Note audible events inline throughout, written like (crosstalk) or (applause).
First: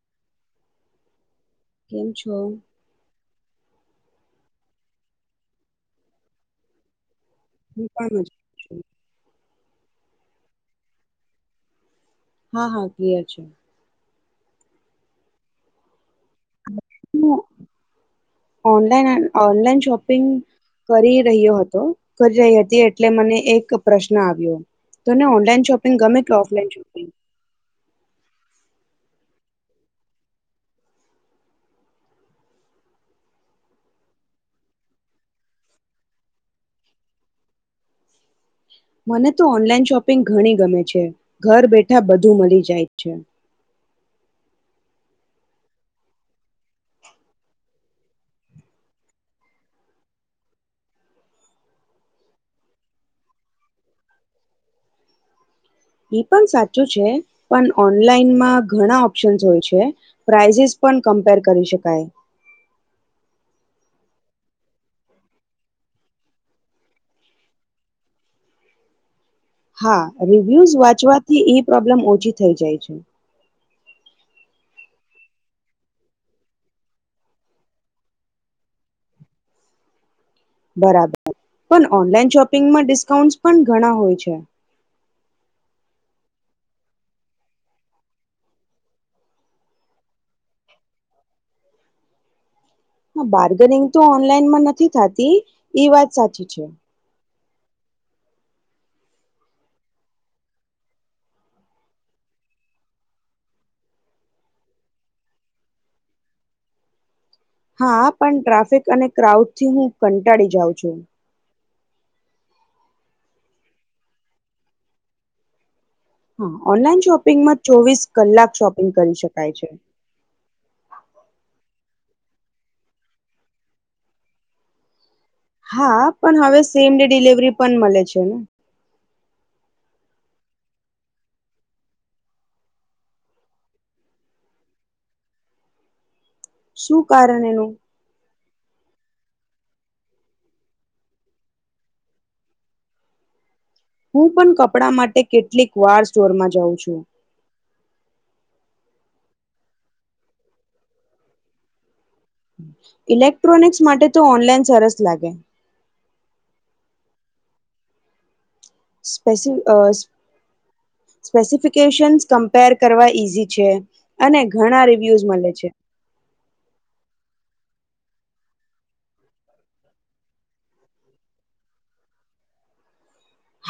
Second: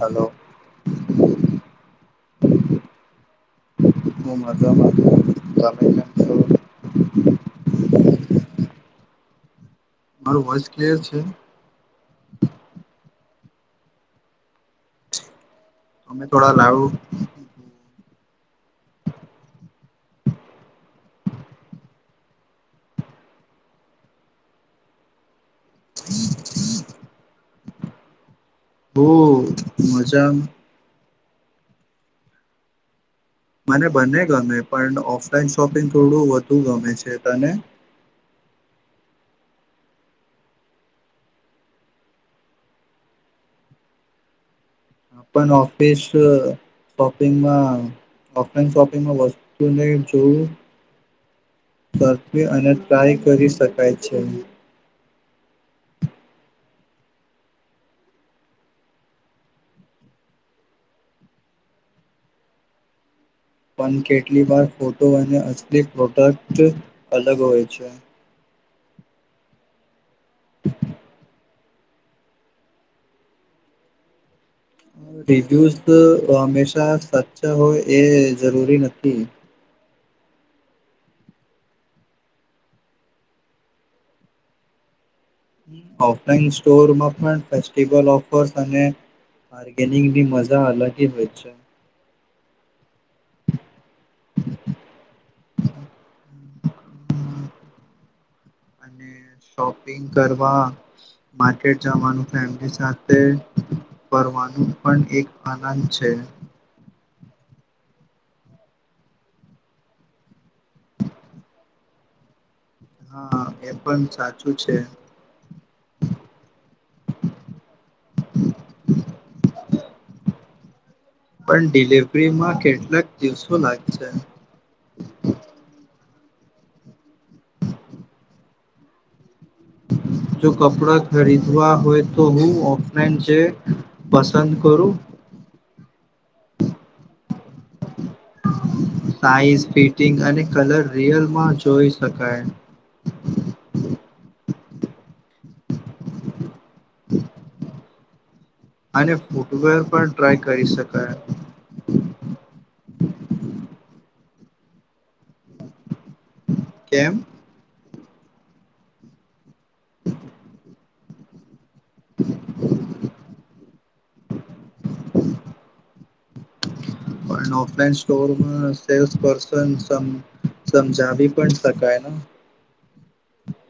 Hello. કેમ છો? બેન મજામાં. તમેં કેમ છો? હું પણ એ જ છુ. મારો વસ કે છે. હા, હા, કિયે છે. અમે થોડા લાવું હું ઓનલાઈન એન ઓનલાઈન શોપિંગ કરી રહ્યો હતો, કરી રહી હતી, એટલે મને એક પ્રશ્ન આવ્યો. તને ઓનલાઈન શોપિંગ ગમે કે ઓફલાઈન શોપિંગ. હઉહ મજામ. મને બંને ગમે પણ ઓફલાઈન શોપિંગ થોડું વધુ ગમે છે, તને? મને તો ઓનલાઈન શોપિંગ ઘણી ગમે છે, ઘર બેઠા બધું મળી જાય છે. પણ ઓફિસ અ શોપિંગમાં ઓફલાઈન શોપિંગમાં વસ્તુને જોયી ધક્કે અને ટ્રાય કરી શકાય છે. એ પન સાચું છે, પન ઓનલાઈનમાં ઘના ઓપ્શન્સ હોય છે, પ્રાઇઝીસ પણ કમ્પેર કરી શકાય. પન કેટલીક વાર ફોટો અને અસલી પ્રોટક્ટ છે, અલગ હોય છે. હા. રિવ્યુઝ વાંચવાથી ઈ પ્રોબ્લમ ઓછી થઈ જાય છે. રિવ્યુઝ તો હંમેશા સાચ્ચા હોય એ જરૂરી નથી. બરાબર, પન ઓનલાઈન શોપિંગમાં ડિસ્કાઉન્ટસ પન ઘણા હોય છે. ઓફલાઈન સ્ટોરમાં પણ ફેસ્ટિવલ ઓફર્સ અને બાર્ગેનિંગની મજા અલગેજ હોય છે. હા, બાર્ગનિંગ તો ઓનલાઈનમાં નથી થાતી, ઈ વાત સાચી છે. અને શોપિંગ કરવા માર્કેટ જવાનું ફેમિલી સાથે ફરવાનું પણ એક આનંદ છે. હા, પન ટ્રાફિક અને ક્રાઉડથી હું કંટાળી જાઉં છું. હા, એ પન સાચું છે. હા, ઓનલાઈન શોપિંગમાં ચોવીસ કલાક શોપિંગ કરી શકાય છે. પન ડિલેવરીમાં કેટલાક દિવસો લાગશે. હા, પન હવે સેમ ડે ડિલેવરી પન મલે છે. જો કપડાં ખરીદવા હોય તો હું ઓફલાઈન જે પસંદ કરુ શું કારણ એનું સાઈઝ ફિટિંગ અને કલર રિયલમાં જોઈ શકાય. હું પન કપડાં માટે કેટલીક વાર સ્ટોરમાં જાઉં છું. અને ફૂટવેર પણ ટ્રાય કરી શકાય. ઇલેક્ટ્રોનિક્સ માટે તો ઓનલાઈન સરસ લાગે. કેમ? સ્પેસી અ સ્પેસિફિક કેસન્સ કમ્પેર કરવા ઈઝી છે અને ઘણા રિવ્યુઝ મળે છે. મેન સ્ટોર સેલ્સર્ન સમજાવી પણ શકાય ને.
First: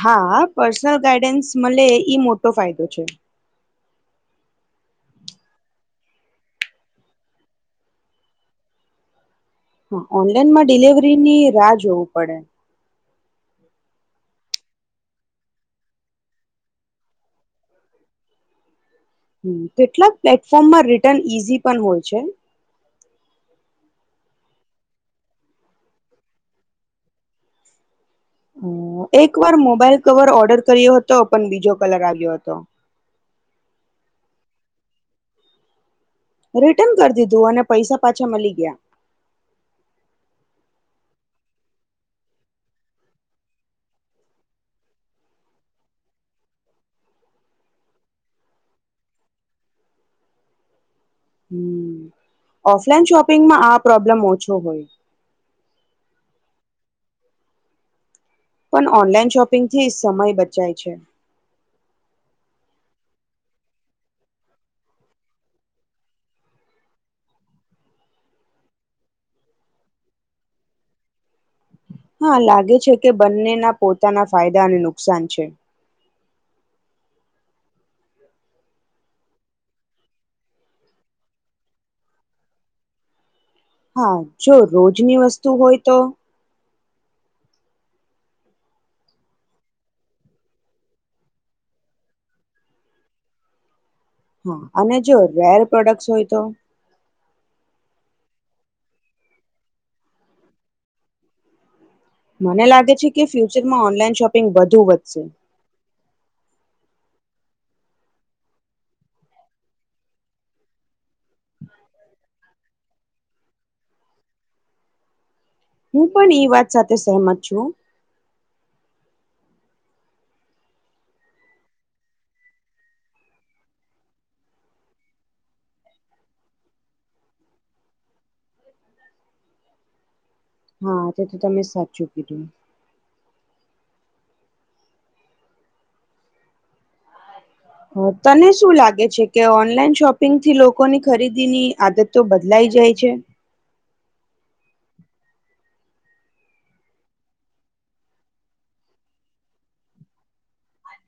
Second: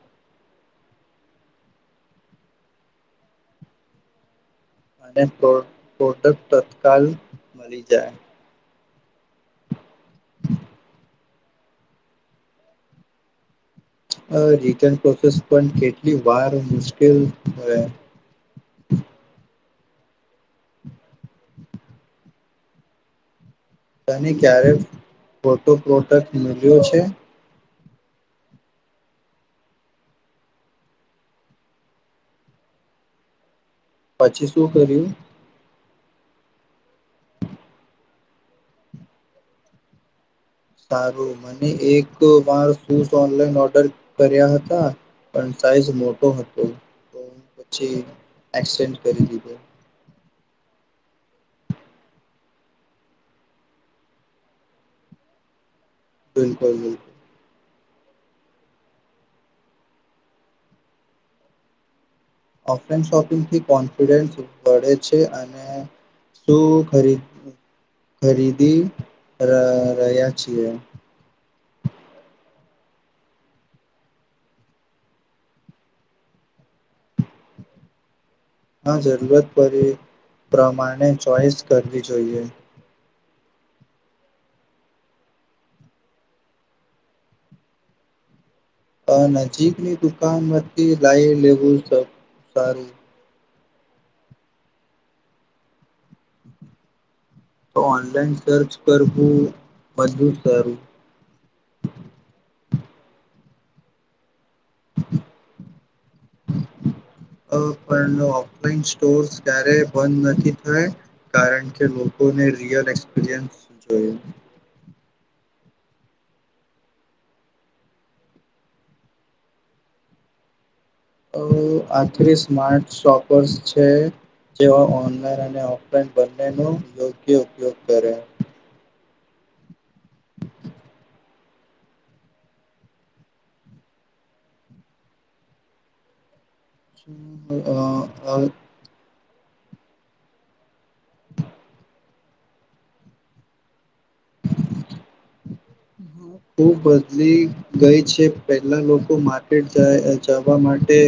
હા પર્સનલ ગાઈડન્સ મલે ઈ મોટો ફાયદો છે. અને પ્રોડક્ટ તત્કાલ મળી જાય. હા ઓનલાઈનમાં ડિલવરી ની રાહ જોવું પડે. હ રિટર્ન પ્રોસેસ પણ કેટલી વાર મુશ્કેલ. કેટલાક પ્લેટફોર્મમાં રિટર્ન ઈઝી પણ હોય છે. ની ક્યારે ખોટો પ્રોડક્ટ મલ્યો છે. અ એક વાર મોબાઈલ કવર ઓર્ડર કર્યો હતો પણ બીજો કલર આવ્યો હતો. પછી શું કર્યું? રિટર્ન કરી દીધું અને પૈસા પાછા મલી ગયા. સારું મને એક વાર શૂઝ ઓનલાઈન ઓર્ડર કર્યા હતા પણ સાઈઝ મોટો હતો તો પછી એક્સેન્ડ કરી દીધો. હમ, ઓફલાઈન શોપિંગમાં આ પ્રોબ્લેમ ઓછો હોય બિલકુલ બિલકુલ. પણ ઓનલાઈન શોપિંગથી સમય બચાય છે. ઓફલાઇન શોપિંગથી કોન્ફિડન્સ વળે છે અને શું ખરીદી રહ્યા છીએ. હા લાગે છે કે બંનેના પોતાના ફાયદા અને નુકસાન છે. હ જરૂરત પર પ્રમાણે ચોઈસ કરવી જોઈએ. હા જો રોજની વસ્તુ હોય તો અ નજીકની દુકાનમાંથી લાઈ લેવું સારું. હા અને જો રેર પ્રોડક્ટ હોય તો તો ઓનલાઈન સર્ચ કરવું મજબુત કરું. મને લાગે છે કે ફ્યુચરમાં ઓનલાઈન શોપ પિંગ વધુ વધશે. અ પણ ઓફલાઈન સ્ટોર્સ ક્યારેય બંધ નથી થયા કારણ કે લોકોને રિયલ એક્સપિરિયન્સ જોયું. હું પણ એઈ વાત સાથે સહમત છું. અ આખરી સ્માર્ટ શોપર્સ છે જેઓ ઓનલાઈન અને ઓફલાઈન બંનેનો યોગ્ય ઉપયોગ કરે. હા તો ત તમે સાચું કીધું. હમ. હ તને શું લાગે છે? કે ઓનલાઈન શોપિંગ થી લોકોની ખરીદી ની આદતો બદલાઈ જાય છે. ખુબ બદલી ગઈ છે પેલા લોકો માર્કેટ જાય જવા માટે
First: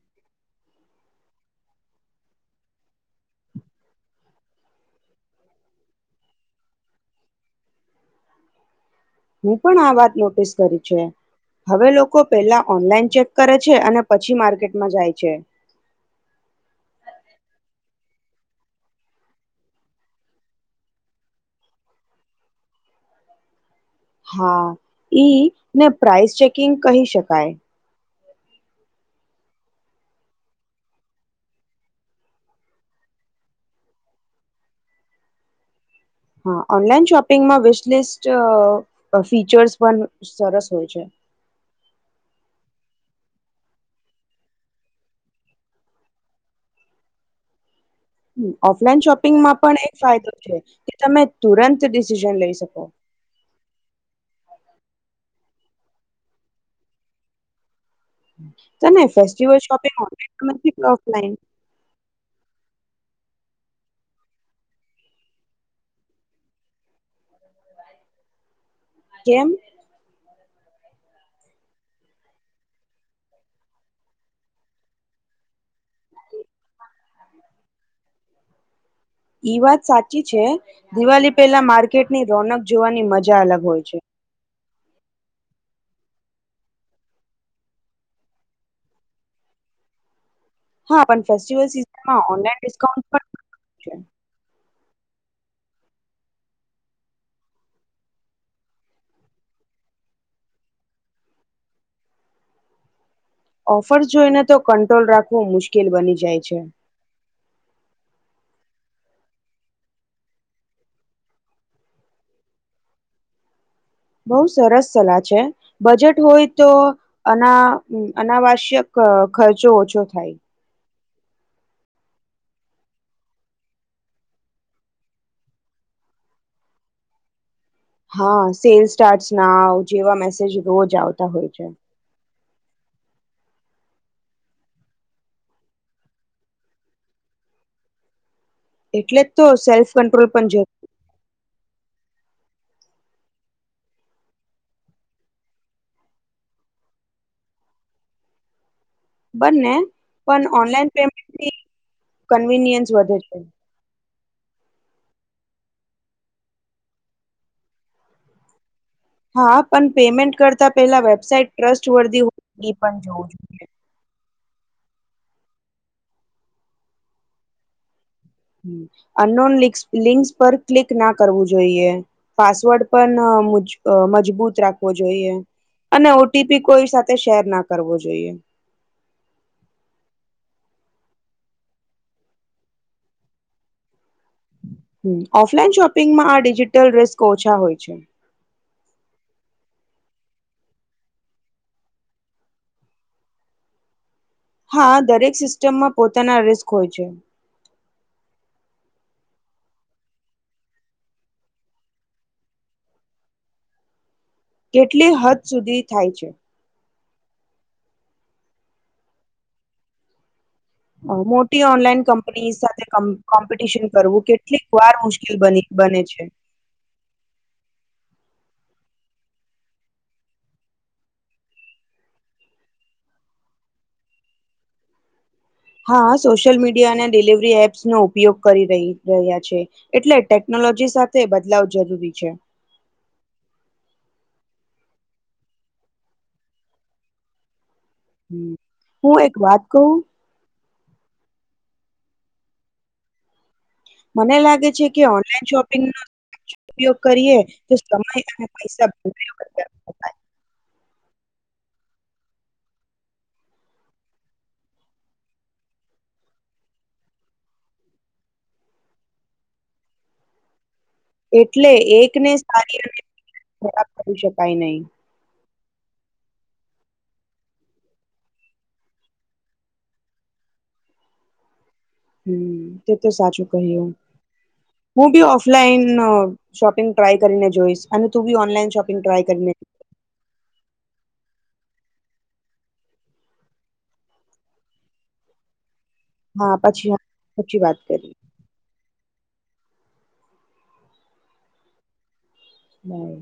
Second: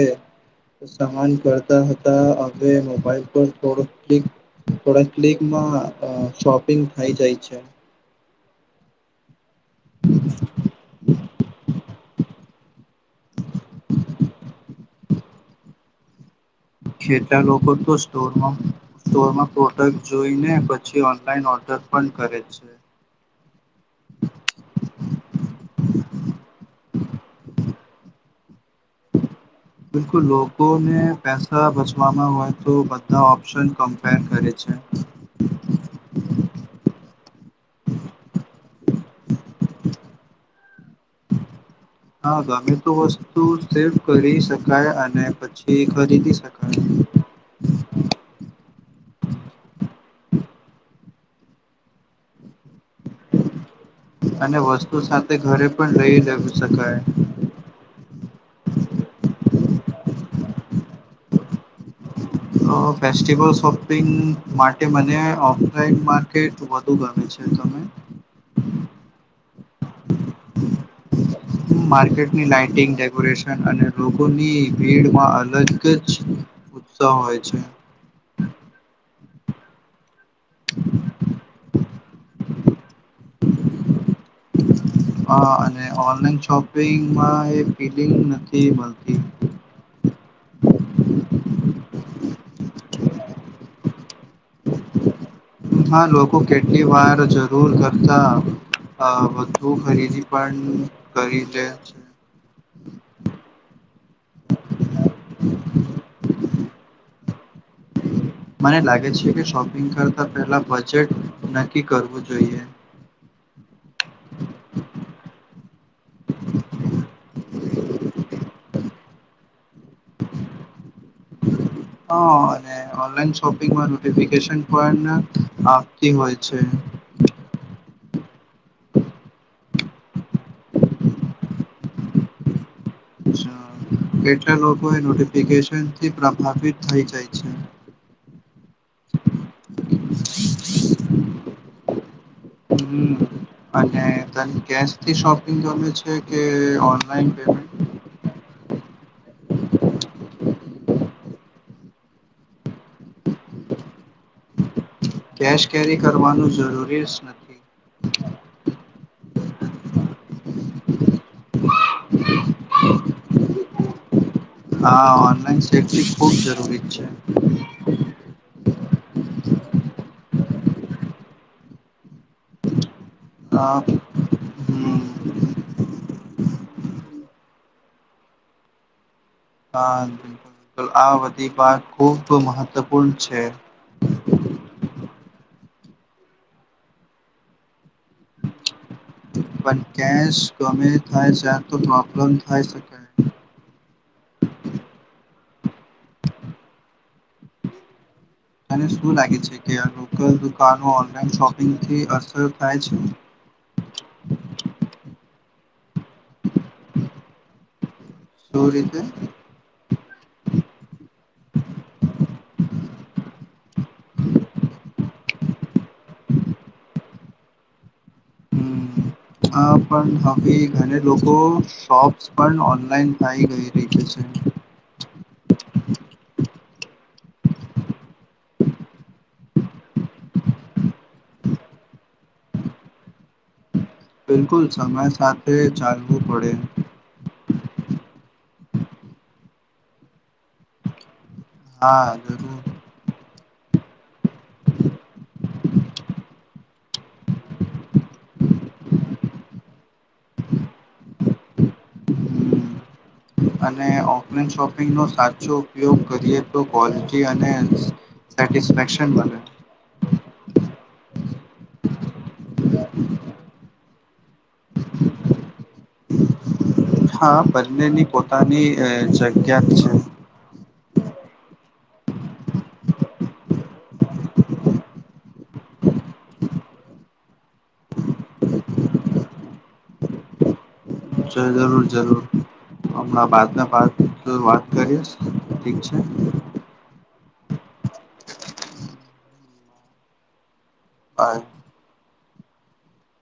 સામાન કરતા હતા અવે મોબાઈલ પર થો ક્લિક થોડા ક્લિકમાં શોપિંગ થઈ જાય છે. હું પણ આ વાત નોટિસ કરુ છે. હવે લોકો પહેલા ઓનલાઈન ચેક કરે છે અને પછી માર્કેટમાં જાય છે. ખેટા લોકો તો સ્ટોરમાં સ્ટોરમાં પ્રોડક્ટ જોઈને પછી ઓનલાઈન ઓર્ડર પણ કરે છે. હા ઈ ને પપ્રાઇસ ચેકિંગ કહી શકાય. બિલકુલ લોકોને પૈસા બચવામાં હોય તો બધા ઓપ્શન કમ્પેર કરે છે. પિંગ મા વેસ્ટલિસ્ટ ફીચર્સ પણ સરસ હોય છે. હા ગમે તો વસ્તુ સિફ કરી શકાય અને પછી ખરીદી શકાય. હમ, ઓફલાઈન શોપિંગમાં પણ એક ફાયદો છે કે તમે તુરંત ડિસિઝન લઈ શકો અને વસ્તુ સાથે ઘરે પણ રહી શકાય તો મે ફેસ્ટિવલ શોપિંગ ઓનલાઈન કરો કે ઓફલાઈન ફેસ્ટિવલ શોપિંગ માટે મને ઓફલાઈન માર્કેટ વધુ ગમે છે તમે કેમ માર્ટની લાઇટિંગ ડેકોરેશન અને લોકોની ભીડમાં અલગ જ ઉ ઉત્સા હોય છે. ઈ વાત સાચી છે દિવાળી પહેલા માર્કેટની રોનક જોવાની મજા અલગ હોય છે. હા અને ઓનલાઈન શોપિંગમાં એ ફીલિંગ નથી મળતી. હા પણ ફેસ્ટિવલ સીઝનમાં ઓનલાઇન ડિસ્કાઉન્ટ પણ મળે છે હા લોકો કેટલી વાર જરૂર કરતા અ વધુ ખરીદી પણ કરી દે છે. ઓફરસ જોઈને તો કંટ્રોલ રાખવું મુશ્કેલ બની જાય છે. મને લાગે છે કે શોપિંગ કરતાં પહેલા બજેટ નક્કી કરવું જોઈએ. બહુ સરસ સલાહ છે બજેટ હોય તો અના અનાવશ્યક ખર્ચો ઓછો થાય. હ ઓનલાઇન શોપિંગ મા નોટફિકેશન પણ આવતી હોય છે. હા સેલ સ્ટાર્ટ ના જેવા મેસેજ રોજ આવતા હોય છે. અચ્છા કેટલા લોકો એ નોટિફિકેશનથી પ્રભાવિત થઈ જાય છે. એટલે. તો સેલ્ફ કંટ્રોલ પણ જરૂરી હમ્મ અને તને કેશથી શોપિંગ ગમે છે કે ઓનલાઈન પેમેન્ટ બંને પણ ઓનલાઈન પેમેન્ટથી કન્વીનિયન્સ વધે છે. કેશ કેરી કરવાનું જરૂરી જ નથી. હા પણ પેમેન્ટ કરતા પહેલા વેબસાઇટ ટ્રસ્ટ વર્ધી હો એ પણ જોવું જોઈએ. હા ઓનલાઈન સેફ્ટી ખુબ જરૂરી છે. અન્નોન લિંસ લિંક પર ક્લિક ના કરવું જોઈએ પાસવર્ડ પણ મુજ હા મજબૂત રાખવો જોઈએ હમ અને ઓટીપી કોઈ સાથે શેર ના કરવો જોઈએ. હા બિલકુલ બિલકુલ આ બધી બાત ખૂબ મહત્વપૂર્ણ છે. હ ઓફલાઈન શોપિંગમાં આ ડિજિટલ રેસ્ક ઓછા હોય છે. પણ કેશ ગમે થાય જાય તો પ્રોબ્લેમ થઈ શકે. હા દરેક સિસ્ટમમાં પોતાના રિસ્ક હોય છે. મને શું લાગે છે કે આ લોકલ દુકાનો ઓનલાઈન શોપિંગથી અસર થાય છે. કેટલી હદ સુધી થાય છે. શું રીતે. મોટી ઓનલાઈન કંપની સાથે કોમ્પિટિશન કરવું કેટલીક વાર મુશ્કેલી કેલ બની બને છે. હવા પણ હવે ઘણે લોકો શોપ્સ પણ ઓનલાઈન થઇ ગઈ રહી છે. હા સોશિયલ મીડિયા અને ડિલિવરી એપ્સનો ઉપયોગ કરી રહી રહ્યા છે એટલે ટેકનોલોજી સાથે બદલાવ જરૂરી છે. બિલકુલ સમય સાથે ચાલવું પડે. હું એક વાત કહું. હા જરૂર. મને લાગે છે કે ઓનલાઈન શોપિંગ નો ઉપયોગ કરીએ તો સમય અને પૈસા (inaudible) હમ અને ઓફલાઈન શોપિંગનો સાચો ઉપયોગ કરીએ તો ક્વોલિટી અને સેટિસ્ફેક્શન બને. એટલે એકને સારી ર ખરાબ કરી શકાય નહી. હા બંનેની પોતાની અહ જગ્યા છે. હમ્મ, તો તો સાચું કહીય હું બી ઓફલાઈન અહ શોપિંગ ટ્રાય કરીને જોઈશ અને તું બી ઓનલાઈન શોપિંગ ટ્રાય કરીને ચલ જરૂર જરૂર હમણા બાત મેં બાત વાત કરીએ ઠીક છે. હા, પછી આ પછી વાત કર હા. ના એ